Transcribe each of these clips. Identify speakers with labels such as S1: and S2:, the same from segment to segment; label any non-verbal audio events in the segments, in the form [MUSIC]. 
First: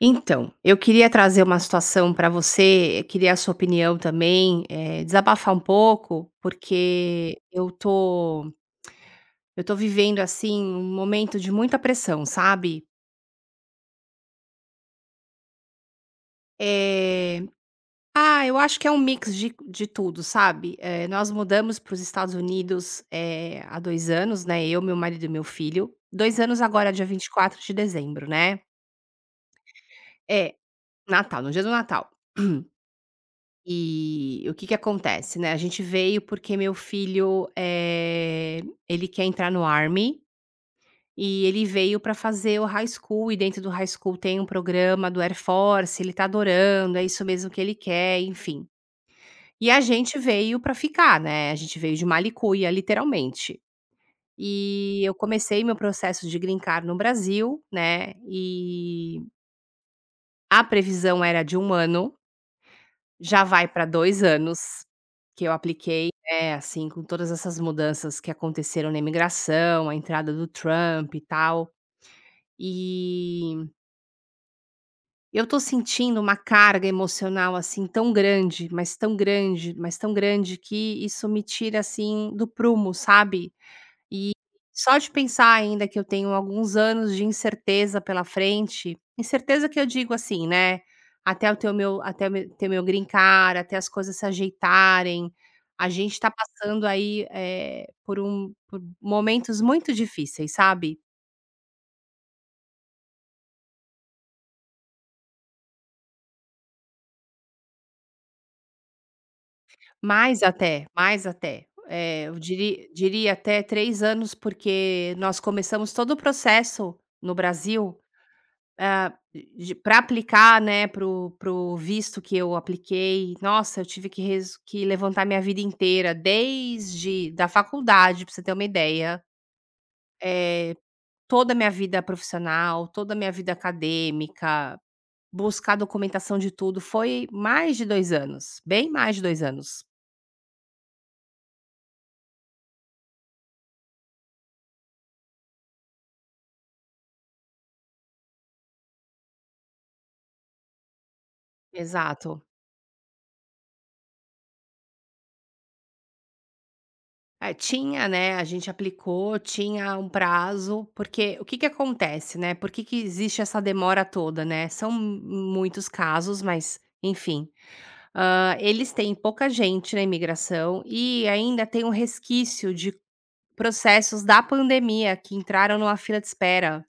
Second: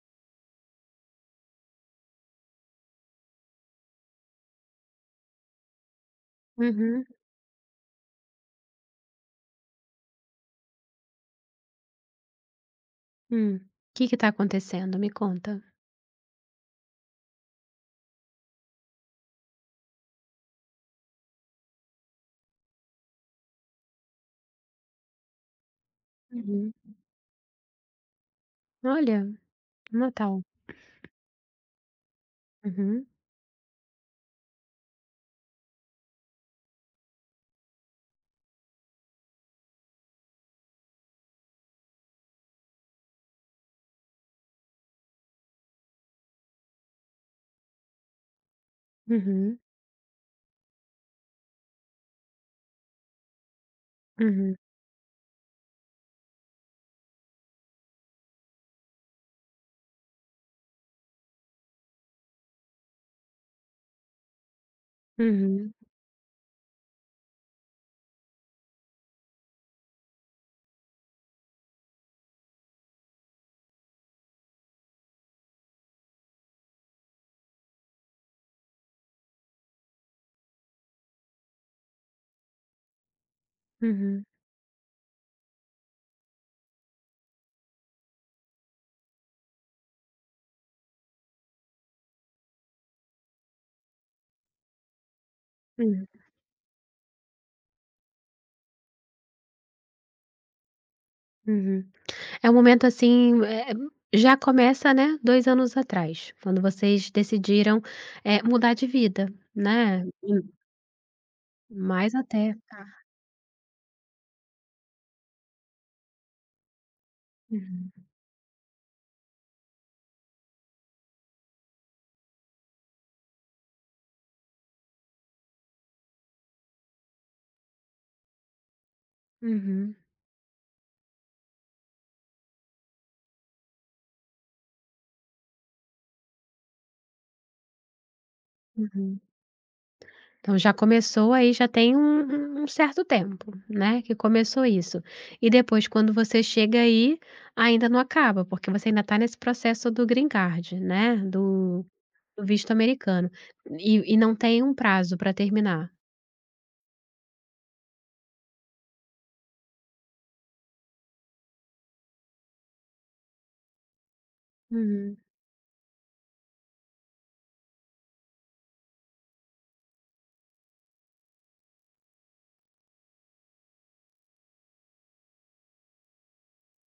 S1: Então, eu queria trazer uma situação para você, queria a sua opinião também, desabafar um pouco,
S2: Uhum.
S1: porque eu tô vivendo, assim, um momento de muita pressão, sabe.
S2: Hum. Que tá acontecendo? Me conta.
S1: Eh, eu acho que é um mix de tudo, sabe. Nós mudamos para os Estados Unidos, há 2 anos, né, eu, meu marido e meu filho. Dois anos
S2: Uhum.
S1: agora dia 24 de dezembro, né.
S2: Olha, um Natal.
S1: É, Natal, no dia do Natal.
S2: Uhum.
S1: E o que que acontece, né, a gente veio porque meu filho, ele quer entrar no Army, e ele veio para fazer o high school e dentro do high school tem um programa do Air Force, ele tá adorando, é isso mesmo que ele quer, enfim.
S2: Uhum.
S1: E a gente veio para ficar, né, a gente veio de mala literalmente.
S2: Uhum.
S1: E eu comecei meu processo de green no Brasil, né, e a previsão era de um ano. Já vai para 2 anos que eu
S2: Uhum.
S1: apliquei, né, assim, com todas essas mudanças que aconteceram na imigração, a entrada do Trump e tal. E eu tô sentindo uma carga emocional, assim, tão grande, mas tão grande, mas tão grande que isso me tira, assim, do prumo, sabe?
S2: Uhum.
S1: E só de pensar ainda que eu tenho alguns anos de incerteza pela frente, incerteza que eu digo assim, né, até me ter meu green card, até as coisas se ajeitarem, a
S2: Hum.
S1: gente está passando aí, por momentos muito difíceis, sabe.
S2: Uhum. É um momento, assim, eh, já começa, né, 2 anos atrás, quando vocês decidiram, eh, mudar de vida, né, e
S1: Mais até, mais até.
S2: mais
S1: Eu
S2: até. Tá.
S1: diria até 3 anos, porque nós começamos todo o processo no
S2: Uhum.
S1: Brasil para aplicar, né, pro visto que eu apliquei, nossa, eu tive que res que levantar minha vida inteira, desde da faculdade, para você ter uma ideia,
S2: Uhum.
S1: eh, toda a minha vida profissional, toda a minha vida acadêmica, buscar documentação de tudo, foi mais de 2 anos, bem mais
S2: Uhum.
S1: de 2 anos.
S2: Então já começou aí, já tem um certo tempo, né, que começou isso. E depois quando você chega aí, ainda não acaba, porque você ainda está nesse processo do green card, né, do
S1: Exato.
S2: visto americano. E não tem um prazo para terminar?
S1: É, tinha, né, a gente aplicou, tinha um prazo, porque o que que acontece, né, por que que existe essa demora toda, né? São
S2: Uhum.
S1: muitos casos, mas enfim. Eles têm pouca gente na imigração e ainda tem um resquício de processos da pandemia que entraram numa fila de espera.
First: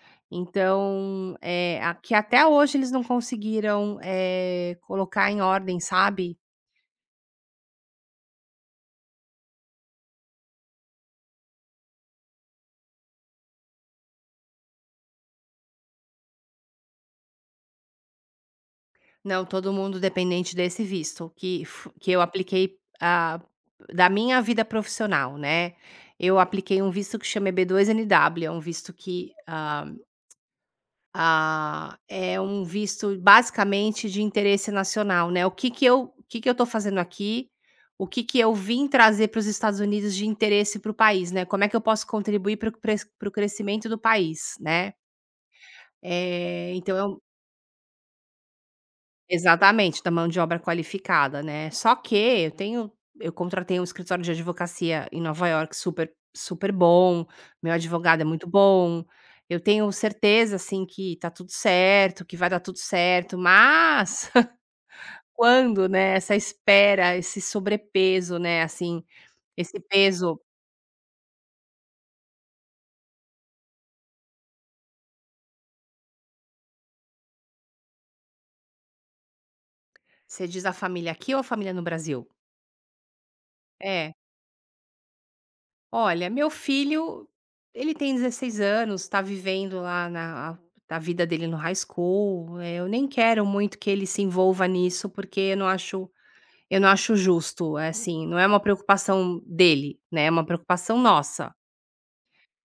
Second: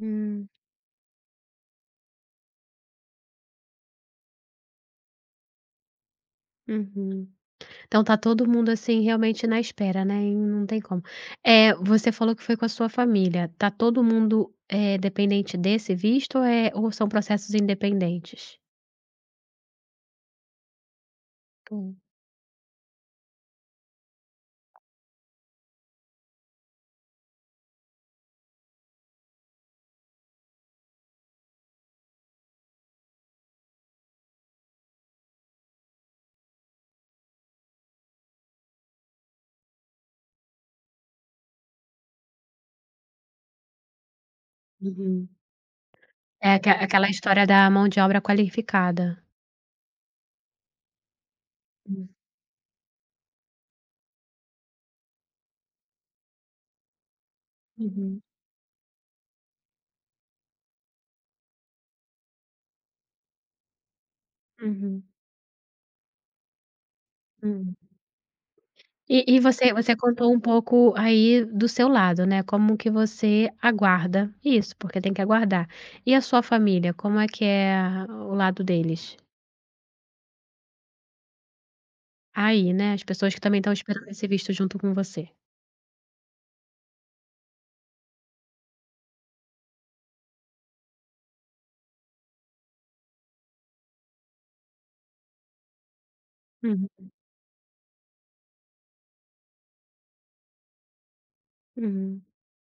S2: Hum.
S1: Então, é a que até hoje eles não conseguiram, colocar em ordem, sabe?
S2: Uhum. Então tá todo mundo, assim, realmente na espera, né, e não tem como. É, você falou que foi com a sua família. Tá todo mundo, eh, dependente desse visto, eh, ou são processos independentes?
S1: Não, todo mundo dependente desse visto que fu
S2: Hum.
S1: que eu apliquei, da minha vida profissional, né. Eu apliquei um visto que chama EB-2 NIW, é um visto que, é um visto basicamente de interesse nacional, né. O que que eu estou fazendo aqui, o que que eu vim trazer para os Estados Unidos de interesse para o país, né. Como é que eu posso contribuir para o crescimento do país, né.
S2: Uhum. É aque
S1: Eh, então é
S2: aquela
S1: um
S2: história da mão de obra qualificada.
S1: Exatamente, da mão de obra qualificada, né. Só
S2: Hum,
S1: que eu tenho eu contratei um escritório de advocacia em Nova York, super super bom, meu advogado
S2: uhum,
S1: é muito bom, eu tenho certeza, assim, que tá tudo certo, que vai dar tudo certo, mas
S2: uhum,
S1: [LAUGHS] quando, né, essa espera, esse
S2: hum.
S1: sobrepeso, né, assim,
S2: E e você
S1: esse
S2: você contou um
S1: peso
S2: pouco aí do seu lado, né, como que você aguarda isso, porque tem que aguardar. E a sua família, como é que é o lado deles?
S1: você diz a família aqui ou a família no Brasil?
S2: Aí, né, as pessoas que também estão esperando
S1: É.
S2: esse visto junto com você.
S1: Olha, meu filho, ele tem 16 anos, tá vivendo lá na a vida dele no high school, eu nem quero muito que ele se envolva nisso, porque eu não
S2: Uhum,
S1: acho justo, assim, não é uma preocupação dele, né, é uma preocupação nossa.
S2: uhum,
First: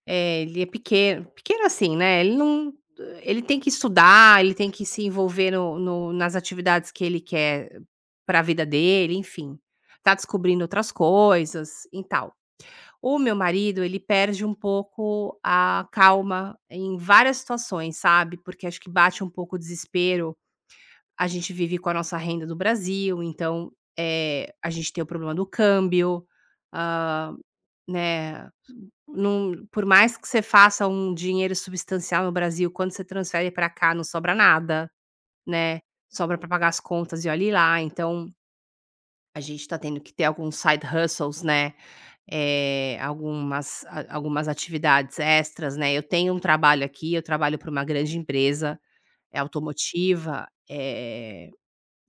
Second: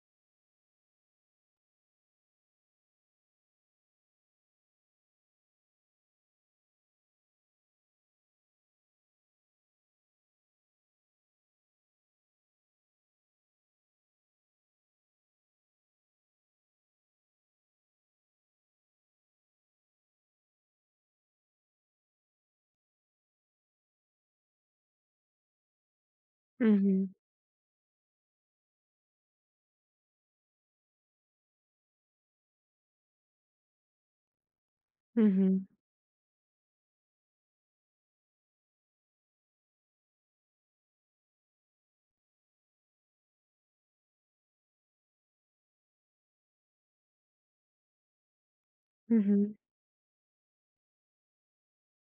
S1: Ele é pequeno pequeno assim, né, ele não ele tem que estudar, ele tem que se envolver no no nas atividades que ele quer para a vida dele, enfim, tá descobrindo outras coisas e tal. O meu marido, ele perde um pouco a calma em várias situações, sabe, porque acho que bate um pouco o desespero. A gente vive com a nossa renda do Brasil, então, a gente tem o problema do câmbio,
S2: uhum,
S1: hã, né, num por mais que você faça um dinheiro substancial no Brasil, quando você transfere para cá não sobra nada,
S2: uhum,
S1: né, sobra para pagar as contas e olhe lá, então a gente está tendo que ter alguns side hustles, né, algumas a algumas atividades extras, né. Eu tenho um trabalho aqui, eu trabalho para uma grande empresa, é
S2: uhum,
S1: automotiva,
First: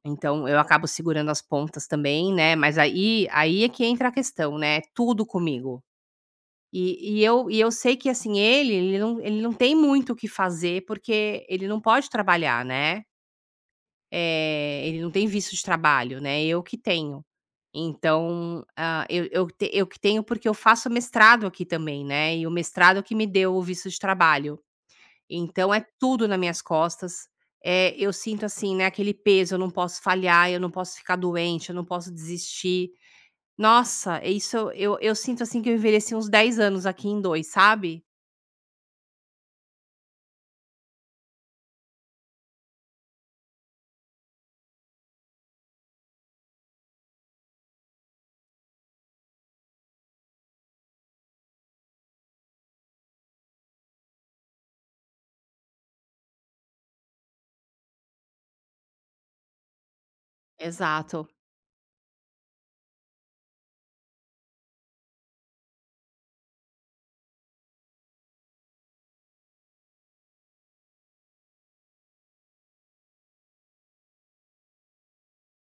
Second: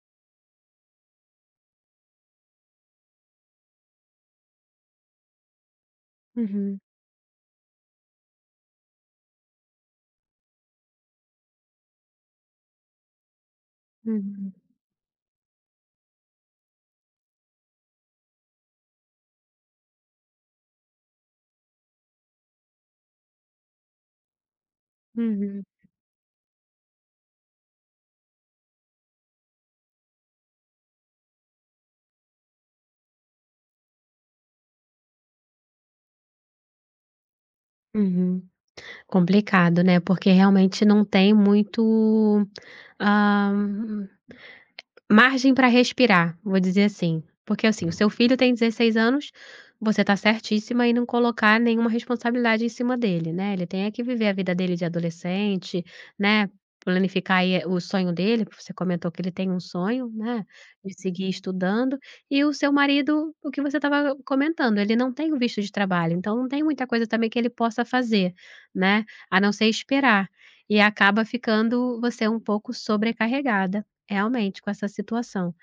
S1: então eu acabo segurando as pontas também, né, mas aí é que entra a questão, né, é tudo comigo.
S2: uhum,
S1: E eu sei que, assim, ele ele não tem muito o que fazer, porque ele não pode trabalhar, né.
S2: uhum,
S1: Ele não tem visto de trabalho, né, eu que tenho. Então, ah, eu te eu que tenho, porque eu faço mestrado aqui também, né, e o mestrado que me deu o visto de trabalho.
S2: uhum,
S1: Então é tudo nas minhas costas. Eu sinto, assim, né, aquele peso, eu não posso falhar, eu não posso ficar doente, eu não posso desistir. Nossa, é isso eu sinto, assim, que eu envelheci uns 10 anos aqui em 2, sabe?
S2: uhum. Complicado, né, porque realmente não tem muito, hã, margem para respirar, vou dizer assim. Porque, assim, o seu filho tem 16 anos, você tá certíssima em não colocar nenhuma responsabilidade em cima dele, né. Ele tem é que viver a vida dele de adolescente, né, planificar aí, eh, o sonho dele, porque você comentou que ele tem um sonho, né, de seguir
S1: Exato.
S2: estudando. E o seu marido, o que você estava comentando, ele não tem o visto de trabalho, então não tem muita coisa também que ele possa fazer, né, a não ser esperar. E acaba ficando você um pouco sobrecarregada. Realmente, com essa situação.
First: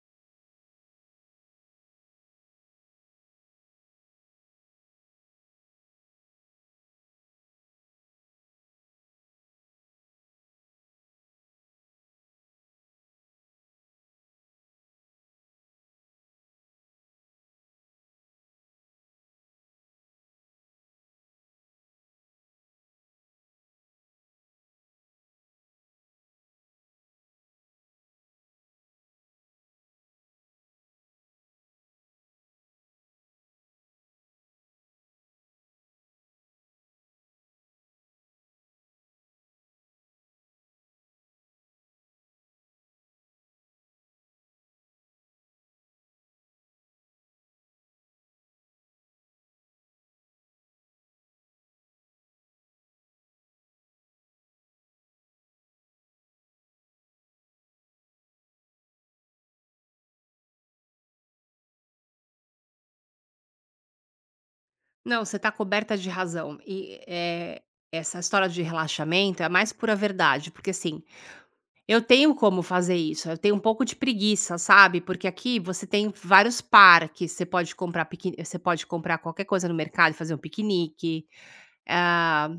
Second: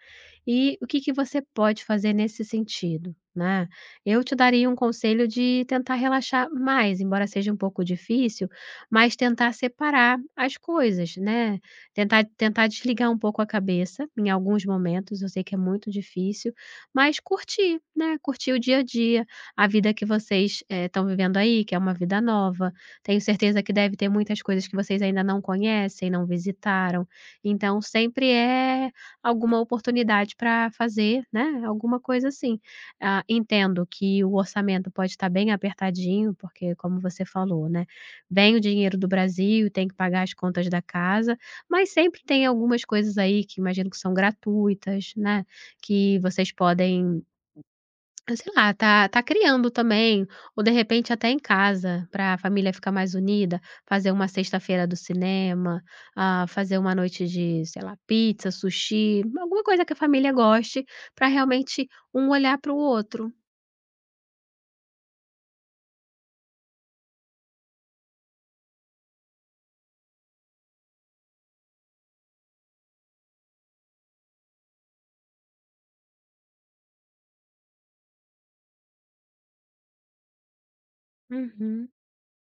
S2: E o que que você pode fazer nesse sentido, né. Eu te daria um conselho de tentar relaxar mais, embora seja um pouco difícil, mas tentar separar as coisas, né. Tentar desligar um pouco a cabeça em alguns momentos, eu sei que é muito difícil, mas curtir, né, curtir o dia a dia, a vida que vocês, eh, estão vivendo aí, que é uma vida nova. Tenho certeza que deve ter muitas coisas que vocês ainda não conhecem, não visitaram, então sempre é alguma oportunidade para fazer, né, alguma coisa assim. Ah, entendo que o orçamento pode estar bem apertadinho, porque como você falou, né, vem o dinheiro do Brasil, tem que pagar as contas da casa, mas sempre tem algumas coisas aí que imagino que são gratuitas, né, que vocês podem, ah, sei lá, tá criando também, ou de repente até em casa, para a família ficar mais unida, fazer uma sexta-feira do cinema, ah, fazer uma noite de, sei lá, pizza, sushi, alguma coisa que a família goste, para realmente um olhar para o outro.
S1: Não, você está coberta de razão. Essa história de relaxamento é a mais pura verdade, porque assim, eu tenho como fazer isso, eu tenho um pouco de preguiça, sabe? Porque aqui você tem vários parques, você pode comprar qualquer coisa no mercado e fazer um piquenique.
S2: Uhum,
S1: ah,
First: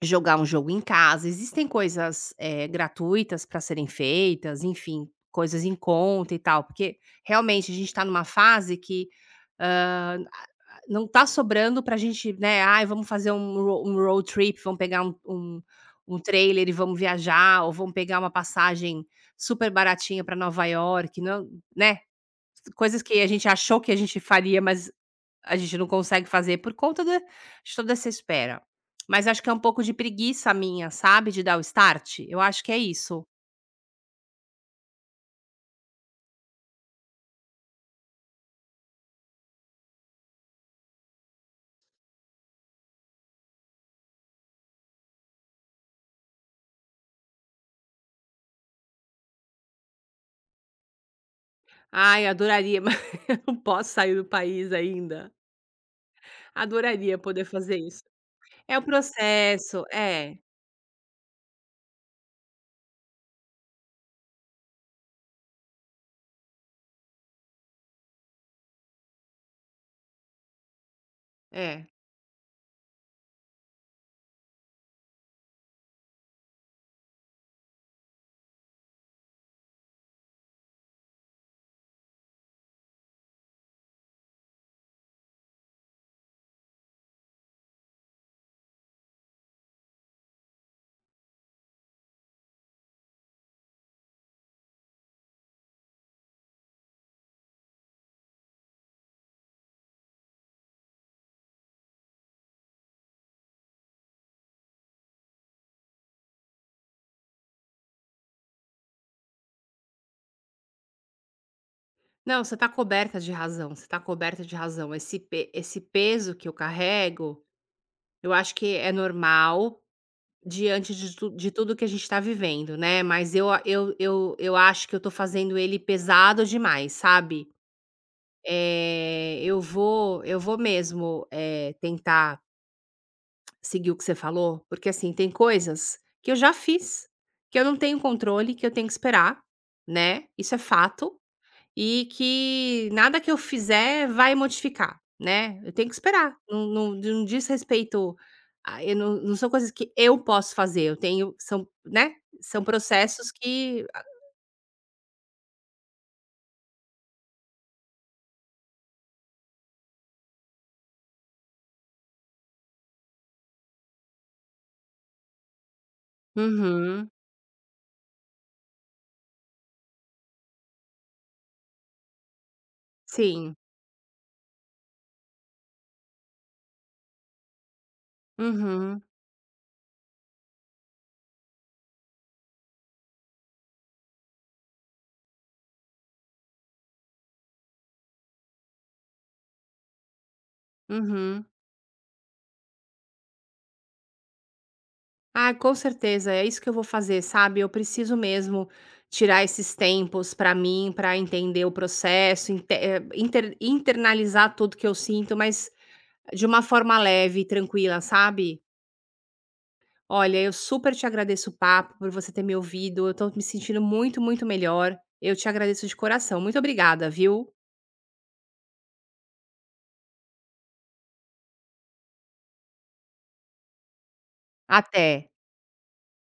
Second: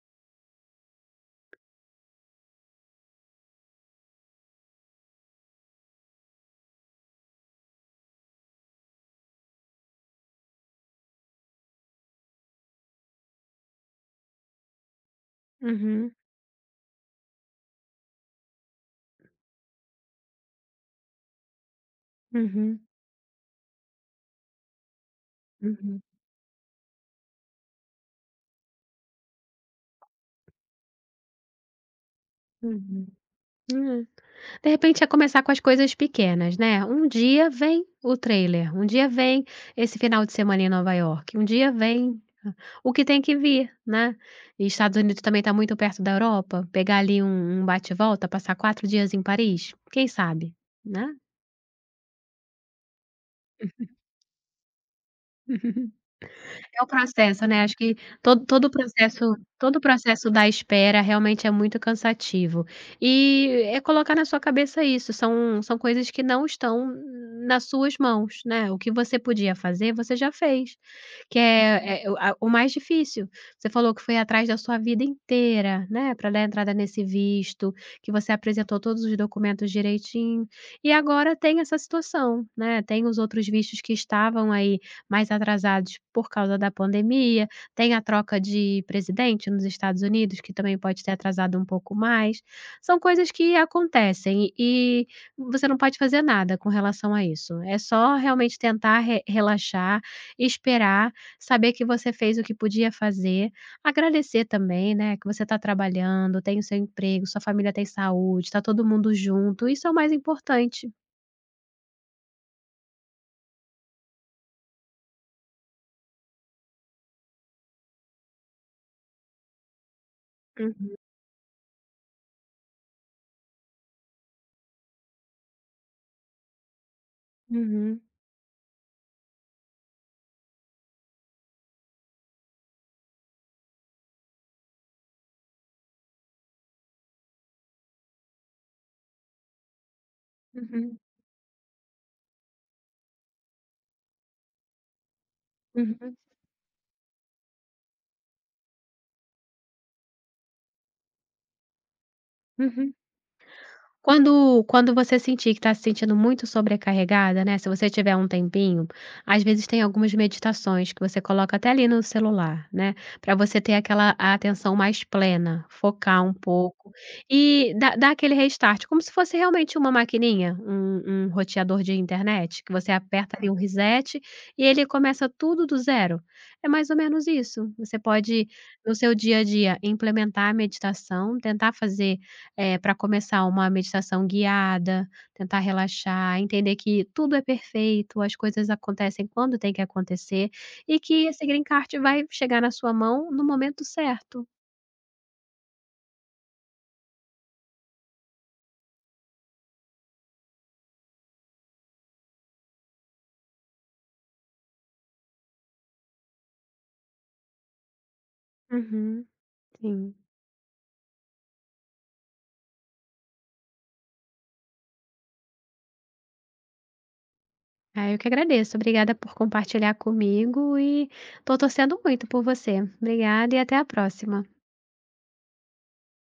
S1: Jogar um jogo em casa, existem coisas, gratuitas para serem feitas, enfim, coisas em conta e tal, porque realmente a gente está numa fase que, hã, a não está sobrando para gente, né, "Ai, vamos fazer um ro um road trip, vamos pegar
S2: uhum,
S1: um trailer e vamos viajar", ou "Vamos pegar uma passagem super baratinha para Nova York", não, né,
S2: uhum,
S1: coisas que a gente achou que a gente faria, mas a gente não
S2: uhum,
S1: consegue fazer por conta da de toda essa espera. Mas acho que é um pouco de preguiça minha, sabe, de dar o start. Eu acho que é
S2: uhum.
S1: isso.
S2: Hum. De repente é começar com as coisas pequenas, né, um dia vem o trailer, um dia vem esse final de semana em Nova York, um dia vem o que tem que vir, né. E Estados Unidos também está muito perto da Europa, pegar ali um bate e volta, passar 4 dias em Paris, quem sabe, né.
S1: Ai, adoraria, [LAUGHS] mas eu não posso sair do país ainda.
S2: [LAUGHS] É o
S1: Adoraria poder
S2: processo, né, acho
S1: fazer
S2: que
S1: isso.
S2: todo todo o
S1: É o
S2: processo todo o
S1: processo,
S2: processo
S1: é,
S2: da espera realmente é muito cansativo. E é colocar na sua cabeça isso, são coisas que não estão nas suas mãos, né, o que você podia fazer, você já fez, que
S1: é.
S2: é o mais difícil. Você falou que foi atrás da sua vida inteira, né, pra dar entrada nesse visto, que você apresentou todos os documentos direitinho, e agora tem essa situação, né, tem os outros vistos que estavam aí mais atrasados por causa da pandemia, tem a troca de presidente nos Estados Unidos, que também pode ter atrasado um pouco mais. São coisas que acontecem e você não pode fazer nada com relação a isso. É só realmente tentar re relaxar, esperar, saber que você fez o que podia fazer, agradecer também, né, que você está trabalhando, tem o seu emprego, sua família tem saúde, está todo mundo junto, isso é o mais importante.
S1: Não, você tá coberta de razão, você tá coberta de razão. Esse pe esse peso que eu carrego, eu acho que é normal. Diante
S2: Uhum,
S1: de tudo que a gente tá vivendo, né, mas eu eu acho que eu tô fazendo ele pesado demais, sabe.
S2: uhum,
S1: Eu vou mesmo, tentar seguir o que você falou, porque, assim, tem coisas que eu já fiz, que eu não tenho controle, que eu tenho que esperar, né, isso é
S2: uhum,
S1: fato. E que nada que eu fizer vai modificar, né, eu tenho que
S2: uhum,
S1: esperar, não diz respeito a eu, não são coisas que eu posso fazer, eu tenho são, né, são
S2: uhum.
S1: processos que...
S2: Quando você sentir que está se sentindo muito sobrecarregada, né, se você tiver um tempinho, às vezes tem algumas meditações que você coloca até ali no celular, né, pra você ter aquela a atenção mais plena, focar um pouco
S1: Uhum,
S2: e dar dá aquele restart, como se fosse realmente uma maquininha, um roteador de internet, que você aperta ali um
S1: sim.
S2: reset e ele começa tudo do zero. É mais ou menos isso. Você pode, no
S1: Uhum,
S2: seu dia a dia, implementar a meditação, tentar fazer, é, pra começar uma meditação guiada, tentar relaxar, entender que tudo é perfeito, as coisas acontecem quando tem que acontecer, e que esse
S1: uhum.
S2: green card vai chegar na sua mão no momento certo.
S1: Ah, com certeza, é isso que eu vou fazer, sabe, eu preciso mesmo tirar esses tempos pra mim, pra entender o processo, internalizar tudo que eu sinto, mas de uma forma leve e tranquila, sabe.
S2: Uhum, sim.
S1: Olha, eu super te agradeço o papo, por você ter me ouvido. Eu tô me sentindo muito, muito melhor. Eu te agradeço de coração. Muito obrigada, viu?
S2: Ah, eu que agradeço. Obrigada por compartilhar comigo e tô torcendo muito por você. Obrigada e até a próxima.
S1: Até.